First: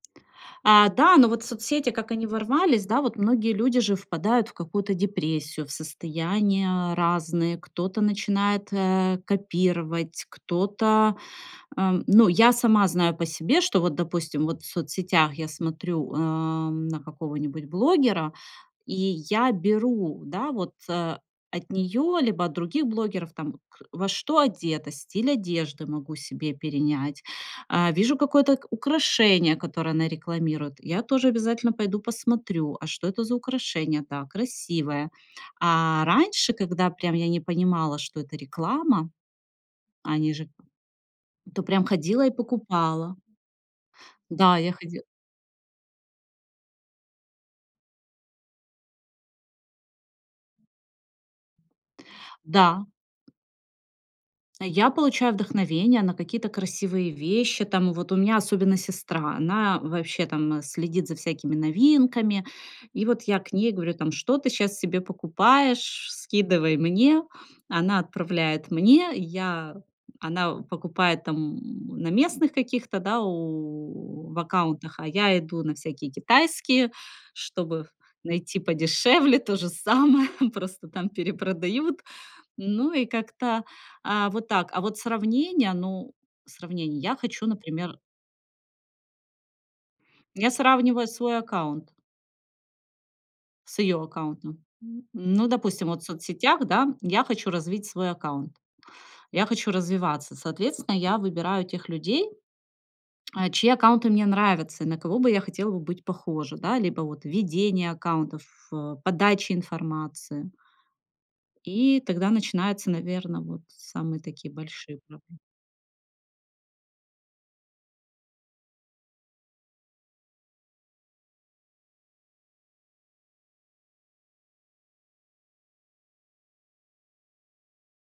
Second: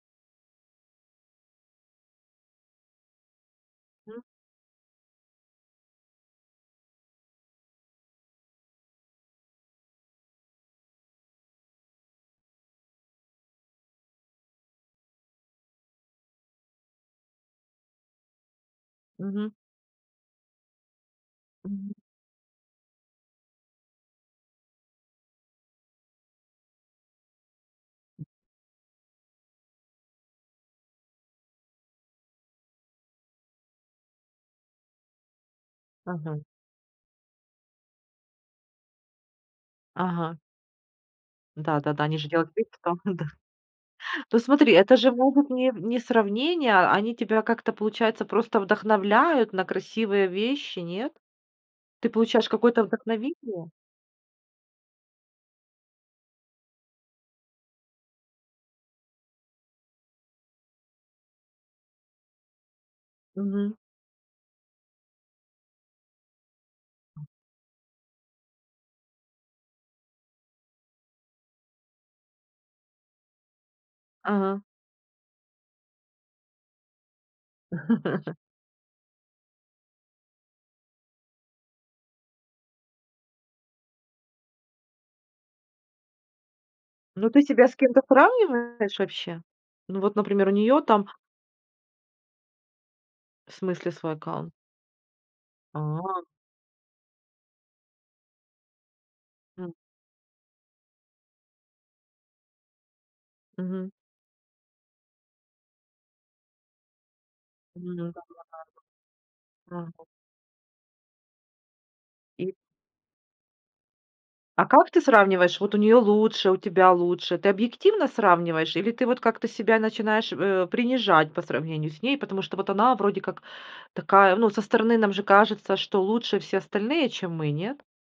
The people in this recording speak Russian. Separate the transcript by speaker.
Speaker 1: А, да, но вот соцсети, как они ворвались, да, вот многие люди же
Speaker 2: М.
Speaker 1: впадают в какую-то депрессию, в состояния разные. Кто-то начинает, э, копировать, кто-то, э Ну, я сама знаю по себе, что вот, допустим, вот в соцсетях я смотрю, эм, на какого-нибудь блогера, и
Speaker 2: Мгм.
Speaker 1: я беру, да вот, э, от
Speaker 2: М.
Speaker 1: нее, либо от других блогеров, там, вот к во что одета, стиль одежды могу себе перенять, а, вижу какое-то украшение, которое она рекламирует, я тоже обязательно пойду посмотрю- а что это за украшение? Да, красивое. А,
Speaker 2: Мгм.
Speaker 1: раньше, когда прям я не понимала, что это реклама, а они
Speaker 2: Ага.
Speaker 1: же То прям
Speaker 2: Да-да-да, они
Speaker 1: ходила
Speaker 2: же
Speaker 1: и
Speaker 2: делают вид, что
Speaker 1: покупала.
Speaker 2: да. Ну,
Speaker 1: Да я
Speaker 2: смотри, это
Speaker 1: ходи
Speaker 2: же могут не в не сравнение, а они тебя как-то, получается, просто вдохновляют на красивые вещи, нет? Ты получаешь какое-то
Speaker 1: Да.
Speaker 2: вдохновение?
Speaker 1: Я получаю вдохновение на какие-то красивые вещи там, вот. У меня особенно сестра, она вообще там, э, следит за всякими новинками. И вот я к ней,
Speaker 2: Мгм.
Speaker 1: говорю там: "Что ты сейчас себе покупаешь? Скидывай мне". Она отправляет мне, и я она покупает там, м, на местных каких-то, да, у в
Speaker 2: Ага.
Speaker 1: аккаунтах, а я иду на всякие китайские, чтобы найти подешевле то же самое, просто там перепродают. Ну и как-то, а, вот так. А вот сравнение, ну, сравнение- я
Speaker 2: Ну ты
Speaker 1: хочу,
Speaker 2: себя с
Speaker 1: например
Speaker 2: кем-то сравниваешь вообще? Ну, вот, например,
Speaker 1: Я
Speaker 2: у нее
Speaker 1: сравниваю
Speaker 2: там
Speaker 1: свой аккаунт.
Speaker 2: В
Speaker 1: С
Speaker 2: смысле
Speaker 1: ее
Speaker 2: свой аккаунт?
Speaker 1: аккаунтом. М, ну, допустим, вот в
Speaker 2: А.
Speaker 1: соцсетях, да, я хочу развить свой аккаунт, я хочу
Speaker 2: М.
Speaker 1: развиваться. Соответственно, я выбираю тех людей, а, чьи
Speaker 2: Мгм.
Speaker 1: аккаунты мне нравятся, и на кого бы я хотела бы быть похожа. Да, либо вот ведение
Speaker 2: Мгм.
Speaker 1: аккаунтов, ф подача
Speaker 2: Да-да-да. Мгм.
Speaker 1: информации. И тогда
Speaker 2: И
Speaker 1: начинаются, наверно, вот самые такие
Speaker 2: А как
Speaker 1: большие
Speaker 2: ты
Speaker 1: проблемы.
Speaker 2: сравниваешь: вот у нее лучше, у тебя лучше? Ты объективно сравниваешь, или ты вот как-то себя начинаешь, э, принижать, по сравнению с ней? Потому что вот она, вроде как, такая, ну, со стороны нам же кажется, что лучше все остальные, чем мы, нет?